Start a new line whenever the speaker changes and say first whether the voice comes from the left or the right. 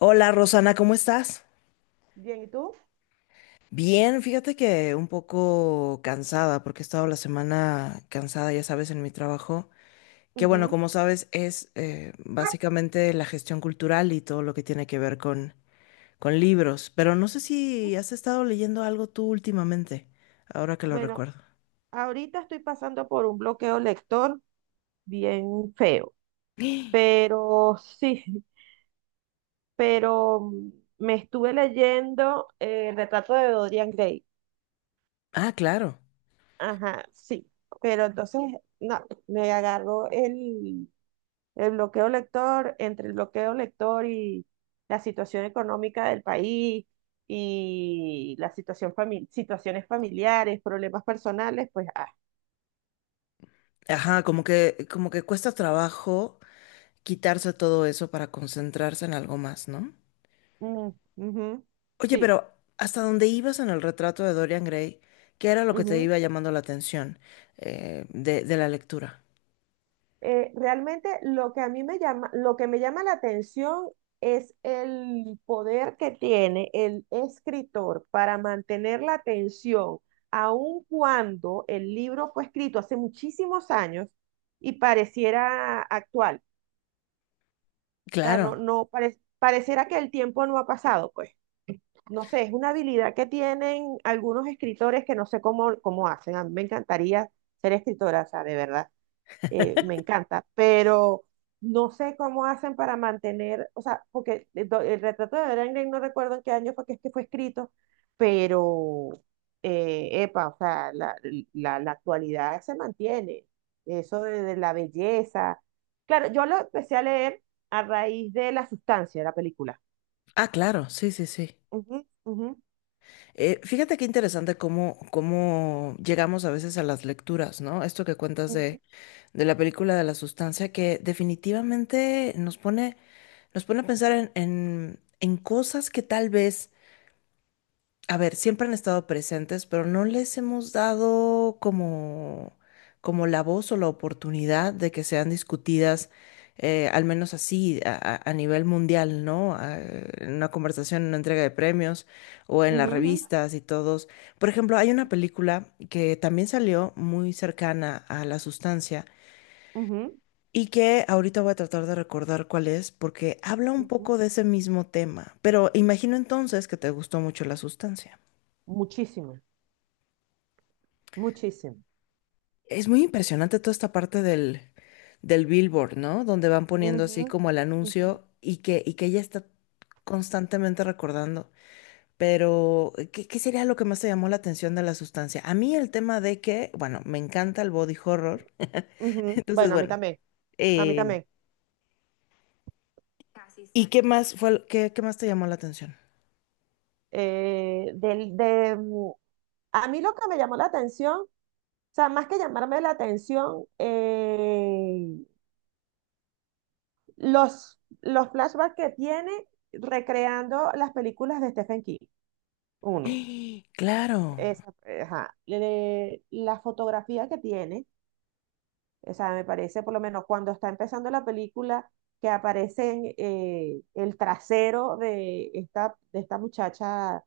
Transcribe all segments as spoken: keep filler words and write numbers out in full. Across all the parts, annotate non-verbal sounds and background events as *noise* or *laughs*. left: Hola Rosana, ¿cómo estás?
right: Bien, ¿y tú?
left: Bien, fíjate que un poco cansada porque he estado la semana cansada, ya sabes, en mi trabajo, que bueno,
right: Ujú.
left: como sabes, es eh, básicamente la gestión cultural y todo lo que tiene que ver con, con libros, pero no sé si has estado leyendo algo tú últimamente, ahora que lo
right: Bueno,
left: recuerdo.
right: ahorita estoy pasando por un bloqueo lector bien feo, pero sí, pero mm, me estuve leyendo eh, El retrato de Dorian Gray.
left: Ah, claro.
right: Ajá, sí, pero entonces, no, me agarró el, el bloqueo lector, entre el bloqueo lector y la situación económica del país y la situación fami- situaciones familiares, problemas personales, pues ah,
left: Ajá, como que, como que cuesta trabajo quitarse todo eso para concentrarse en algo más, ¿no?
right: Mm, ujú.
left: Oye,
right: Sí.
left: pero hasta donde ibas en el retrato de Dorian Gray, ¿qué era lo que te
right: Ujú.
left: iba llamando la atención eh, de, de la lectura?
right: Eh, realmente lo que a mí me llama, lo que me llama la atención es el poder que tiene el escritor para mantener la atención, aun cuando el libro fue escrito hace muchísimos años y pareciera actual. O sea, no,
left: Claro.
right: no pare- pareciera que el tiempo no ha pasado, pues. No sé, es una habilidad que tienen algunos escritores que no sé cómo, cómo hacen. A mí me encantaría ser escritora, o sea, de verdad. Eh, me encanta, pero no sé cómo hacen para mantener, o sea, porque el, do- el retrato de Dorian Gray no recuerdo en qué año fue que, es que fue escrito, pero, eh, epa, o sea, la, la- la actualidad se mantiene, eso de, de la belleza. Claro, yo lo empecé a leer a raíz de La Sustancia de la película.
left: Ah, claro, sí, sí, sí.
right: Ujú, ujú,
left: Eh, fíjate qué interesante cómo, cómo llegamos a veces a las lecturas, ¿no? Esto que cuentas
right: ujú,
left: de, de la película de la sustancia, que definitivamente nos pone, nos pone a pensar en, en, en cosas que tal vez a ver, siempre han estado presentes, pero no les hemos dado como, como la voz o la oportunidad de que sean discutidas, eh, al menos así, a, a- a nivel mundial, ¿no? A- en una conversación, en una entrega de premios o en las
right: ujú,
left: revistas y todos. Por ejemplo, hay una película que también salió muy cercana a La Sustancia
right: ujú, ujú,
left: y que ahorita voy a tratar de recordar cuál es, porque habla un
right: ujú.
left: poco de ese mismo tema, pero imagino entonces que te gustó mucho La Sustancia.
right: Muchísimo, muchísimo.
left: Es muy impresionante toda esta parte del, del billboard, ¿no? Donde van poniendo
right: Ujú,
left: así como el
right: ujú,
left: anuncio y que, y que ella está constantemente recordando. Pero, ¿qué, ¿qué sería lo que más te llamó la atención de la sustancia? A mí el tema de que, bueno, me encanta el body horror. *laughs*
right: ujú.
left: Entonces,
right: Bueno, a mí
left: bueno,
right: también, a mí
left: eh,
right: también.
left: ¿y qué más fue, el- qué, qué más te llamó la atención?
right: Eh, del, de, mm, a mí lo que me llamó la atención, o sea, más que llamarme la atención, eh, los, los flashbacks que tiene recreando las películas de Stephen King,
left: *gasps*
right: uno,
left: ¡Ah! Claro,
right: esa, ajá, le- la fotografía que tiene, o sea, me parece por lo menos cuando está empezando la película, que aparece eh, el trasero de esta, de esta muchacha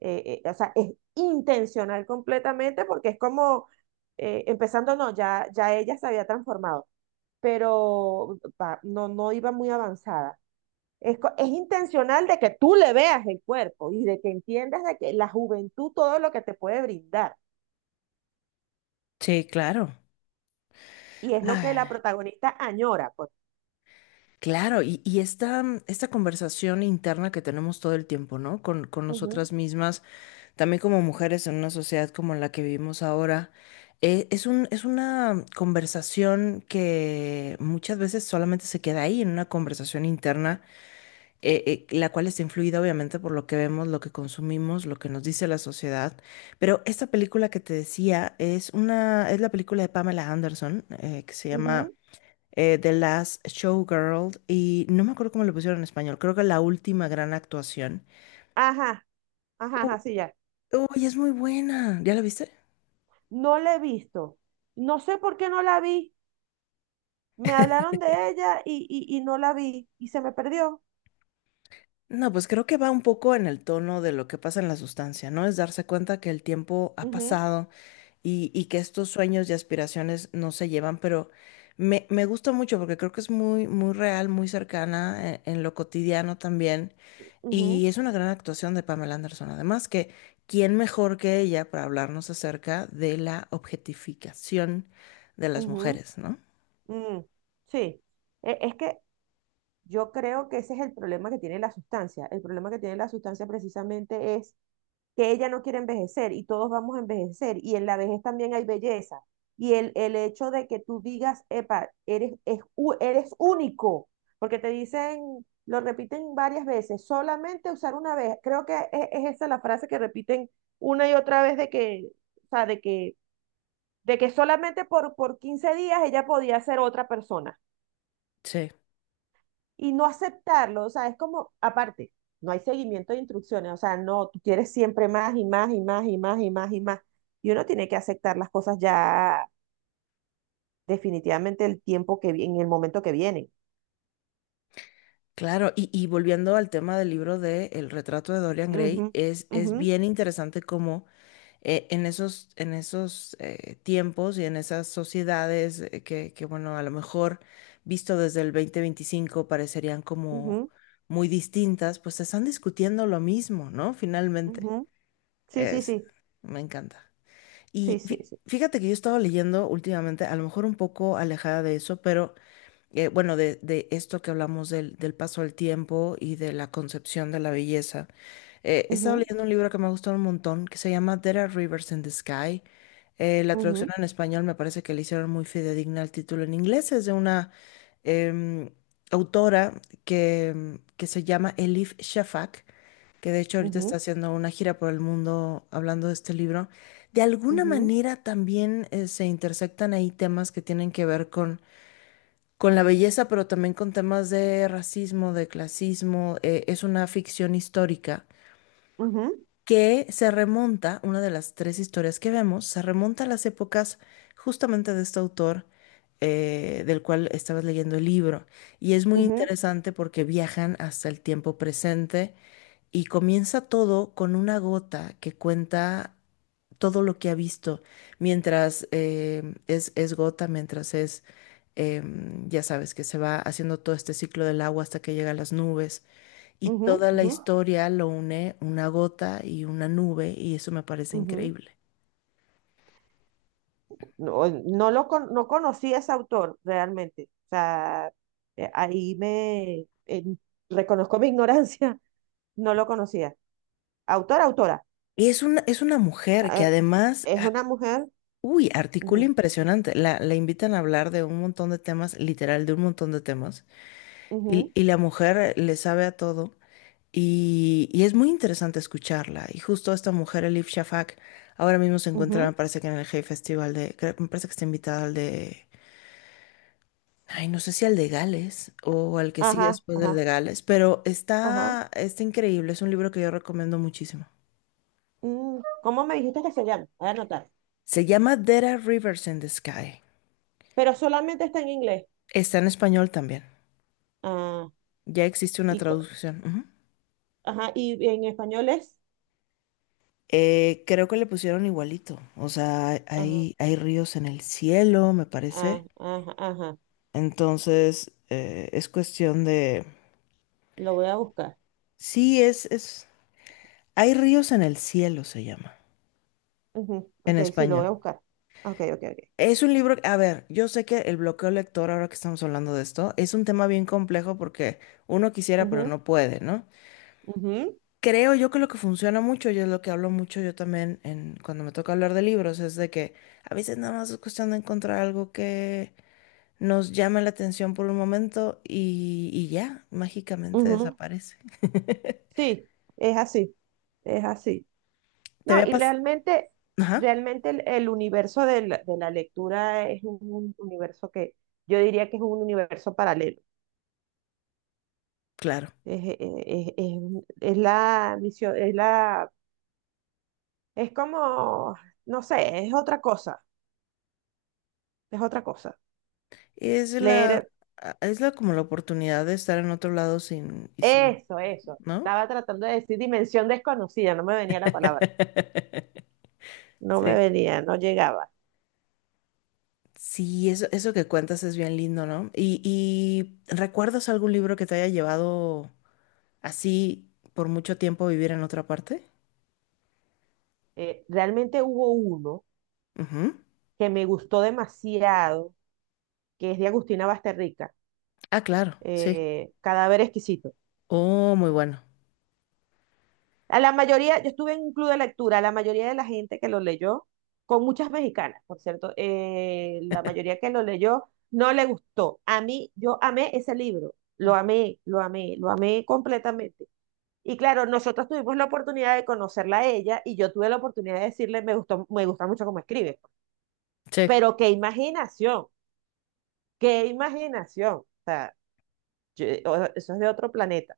right: eh, eh, o sea, es intencional completamente porque es como, eh, empezando, no, ya, ya ella se había transformado, pero pa- no, no iba muy avanzada. Es, co- es intencional de que tú le veas el cuerpo y de que entiendas de que la juventud todo lo que te puede brindar.
left: sí, claro.
right: Y es lo que la
left: Ah,
right: protagonista añora, pues.
left: claro, y, y esta, esta conversación interna que tenemos todo el tiempo, ¿no? Con, con
right: Ujú,
left: nosotras mismas también como mujeres en una sociedad como la que vivimos ahora, eh, es un, es una conversación que muchas veces solamente se queda ahí, en una conversación interna, eh, eh, la cual está influida obviamente por lo que vemos, lo que consumimos, lo que nos dice la sociedad. Pero esta película que te decía es una, es la película de Pamela Anderson, eh, que se llama
right: ujú.
left: eh, The Last Showgirl, y no me acuerdo cómo le pusieron en español, creo que la última gran actuación.
right: Ajá, ajá,
left: U-
right: ajá, sí, ya.
left: Uy, es muy buena. ¿Ya la viste?
right: No la he visto. No sé por qué no la vi. Me hablaron de ella y, y, y no la vi y se me perdió.
left: No, pues creo que va un poco en el tono de lo que pasa en la sustancia, ¿no? Es darse cuenta que el tiempo ha
right: Ujú.
left: pasado y, y que estos sueños y aspiraciones no se llevan, pero me, me gusta mucho porque creo que es muy, muy real, muy cercana en, en lo cotidiano también. Y
right: Ujú,
left: es una gran actuación de Pamela Anderson. Además, que quién mejor que ella para hablarnos acerca de la objetificación de las
right: ujú,
left: mujeres, ¿no?
right: mm, sí. E- es que yo creo que ese es el problema que tiene La Sustancia. El problema que tiene La Sustancia precisamente es que ella no quiere envejecer y todos vamos a envejecer y en la vejez también hay belleza. Y el, el hecho de que tú digas, epa, eres, es u- eres único, porque te dicen, lo repiten varias veces, solamente usar una vez. Creo que es, es esa la frase que repiten una y otra vez de que, o sea, de que de que solamente por, por quince días ella podía ser otra persona y no aceptarlo, o sea, es como, aparte, no hay seguimiento de instrucciones, o sea, no, tú quieres siempre más y más y más y más y más y más. Y uno tiene que aceptar las cosas ya definitivamente el tiempo que vi- en el momento que viene.
left: Claro, y, y volviendo al tema del libro de El retrato de Dorian
right: Ujú,
left: Gray, es, es
right: ujú,
left: bien interesante cómo eh, en esos, en esos eh, tiempos y en esas sociedades eh, que, que, bueno, a lo mejor visto desde el dos mil veinticinco parecerían como
right: ujú,
left: muy distintas, pues están discutiendo lo mismo, ¿no? Finalmente,
right: ujú. Sí, sí,
left: es,
right: sí,
left: me encanta.
right: sí,
left: Y
right: sí,
left: fí-
right: sí.
left: fíjate que yo estaba leyendo últimamente, a lo mejor un poco alejada de eso, pero eh, bueno, de, de esto que hablamos del, del paso del tiempo y de la concepción de la belleza. Eh, he estado
right: Ujú,
left: leyendo un libro que me ha gustado un montón, que se llama There Are Rivers in the Sky. Eh, la traducción
right: ujú,
left: en español me parece que le hicieron muy fidedigna al título en inglés. Es de una em, autora que, em, que se llama Elif Shafak, que de hecho ahorita está
right: ujú,
left: haciendo una gira por el mundo hablando de este libro. De alguna
right: ujú,
left: manera también eh, se intersectan ahí temas que tienen que ver con con la belleza, pero también con temas de racismo, de clasismo. Eh, es una ficción histórica
right: ujú,
left: que se remonta, una de las tres historias que vemos, se remonta a las épocas justamente de este autor eh, del cual estabas leyendo el libro. Y es muy
right: ujú,
left: interesante porque viajan hasta el tiempo presente y comienza todo con una gota que cuenta todo lo que ha visto, mientras eh, es, es gota, mientras es em, ya sabes que se va haciendo todo este ciclo del agua hasta que llega a las nubes y
right: ujú,
left: toda la
right: ujú,
left: historia lo une una gota y una nube y eso me parece
right: ujú.
left: increíble.
right: No, no lo con- no conocí a ese autor realmente. O sea, eh, ahí me eh, reconozco mi ignorancia, *laughs* no lo conocía. Autor, autora.
left: Y es una, es una mujer que
right: Eh,
left: además,
right: es
left: ah,
right: una mujer.
left: uy, articula
right: Ujú,
left: impresionante. La, la invitan a hablar de un montón de temas, literal, de un montón de temas. Y,
right: ujú,
left: y la mujer le sabe a todo. Y, y es muy interesante escucharla. Y justo esta mujer, Elif Shafak, ahora mismo se encuentra, me
right: ujú,
left: parece que en el Hey Festival de, creo- me parece que está invitada al de Ay, no sé si al de Gales o al que sigue
right: ajá,
left: después del
right: ajá,
left: de Gales, pero
right: ajá.
left: está, está increíble. Es un libro que yo recomiendo muchísimo.
right: Mm, ¿cómo me dijiste que se llama? Voy a anotar.
left: Se llama There Are Rivers in the Sky.
right: Pero solamente está en inglés.
left: Está en español también.
right: Ah,
left: Ya existe una
right: y, co-
left: traducción. Ujú.
right: ajá, y en español es.
left: Eh, creo que le pusieron igualito. O sea,
right: Ajá,
left: hay, hay ríos en el cielo, me
right: ah,
left: parece.
right: ajá, ajá.
left: Entonces, eh, es cuestión de...
right: Lo voy a buscar.
left: Sí, es, es... Hay ríos en el cielo, se llama,
right: Ujú,
left: en
right: ok, sí, lo voy
left: español.
right: a buscar. Ok, ok, ok.
left: Es un libro, a ver, yo sé que el bloqueo lector, ahora que estamos hablando de esto, es un tema bien complejo porque uno quisiera, pero
right: Ujú,
left: no puede, ¿no?
right: ujú.
left: Creo yo que lo que funciona mucho, y es lo que hablo mucho yo también en, cuando me toca hablar de libros, es de que a veces nada más es cuestión de encontrar algo que nos llame la atención por un momento y, y ya, mágicamente
right: Ujú,
left: desaparece.
right: sí, es así, es así.
left: ¿Te
right: No,
left: había
right: y
left: pasado?
right: realmente,
left: Ajá,
right: realmente el, el universo de la, de la lectura es un, un universo que yo diría que es un universo paralelo.
left: claro.
right: Es, es, es- es- es la misión, es la, es como, no sé, es otra cosa, es otra cosa.
left: Es la,
right: Leer
left: a- es la como la oportunidad de estar en otro lado sin, y sin,
right: eso, eso.
left: ¿no?
right: Estaba tratando de decir dimensión desconocida, no me venía la palabra,
left: *laughs*
right: no me
left: Sí.
right: venía, no llegaba.
left: Sí, eso, eso que cuentas es bien lindo, ¿no? Y, y ¿recuerdas algún libro que te haya llevado así por mucho tiempo a vivir en otra parte?
right: Eh, realmente hubo uno
left: Ujú.
right: que me gustó demasiado que es de Agustina Basterrica,
left: Ah, claro, sí.
right: eh, Cadáver Exquisito.
left: Oh, muy bueno.
right: A la mayoría, yo estuve en un club de lectura, la mayoría de la gente que lo leyó, con muchas mexicanas, por cierto, eh, la mayoría que lo leyó no le gustó. A mí, yo amé ese libro, lo amé, lo amé, lo amé completamente. Y claro, nosotros tuvimos la oportunidad de conocerla a ella y yo tuve la oportunidad de decirle, me gustó, me gusta mucho cómo escribe.
left: Sí.
right: Pero qué imaginación, qué imaginación. O sea, yo- o- eso es de otro planeta.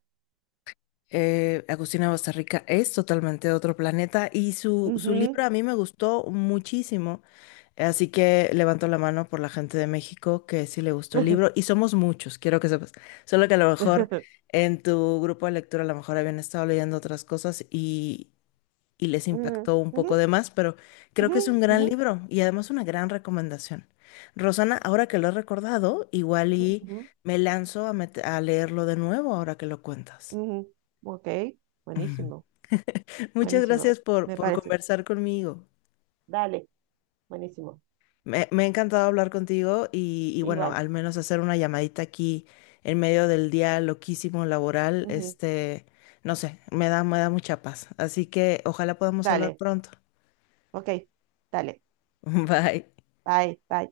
left: Eh, Agustina Bastarrica es totalmente otro planeta y su, su libro
right: Ujú.
left: a mí me gustó muchísimo. Así que levanto la mano por la gente de México que sí le gustó el libro y somos muchos, quiero que sepas. Solo que a lo mejor
right: *laughs*
left: en tu grupo de lectura a lo mejor habían estado leyendo otras cosas y, y les
right: Ujú,
left: impactó un
right: ujú,
left: poco de más, pero creo
right: ujú,
left: que es un gran
right: ujú,
left: libro y además una gran recomendación. Rosana, ahora que lo he recordado, igual y
right: ujú,
left: me lanzo a, met- a leerlo de nuevo ahora que lo cuentas.
right: ujú. Ok, buenísimo,
left: *laughs* Muchas
right: buenísimo,
left: gracias por,
right: me
left: por
right: parece.
left: conversar conmigo.
right: Dale, buenísimo,
left: Me, me ha encantado hablar contigo y, y bueno,
right: igual.
left: al menos hacer una llamadita aquí en medio del día loquísimo laboral,
right: Ujú,
left: este, no sé, me da, me da mucha paz. Así que ojalá podamos hablar
right: dale,
left: pronto.
right: ok, dale,
left: *laughs* Bye.
right: bye, bye.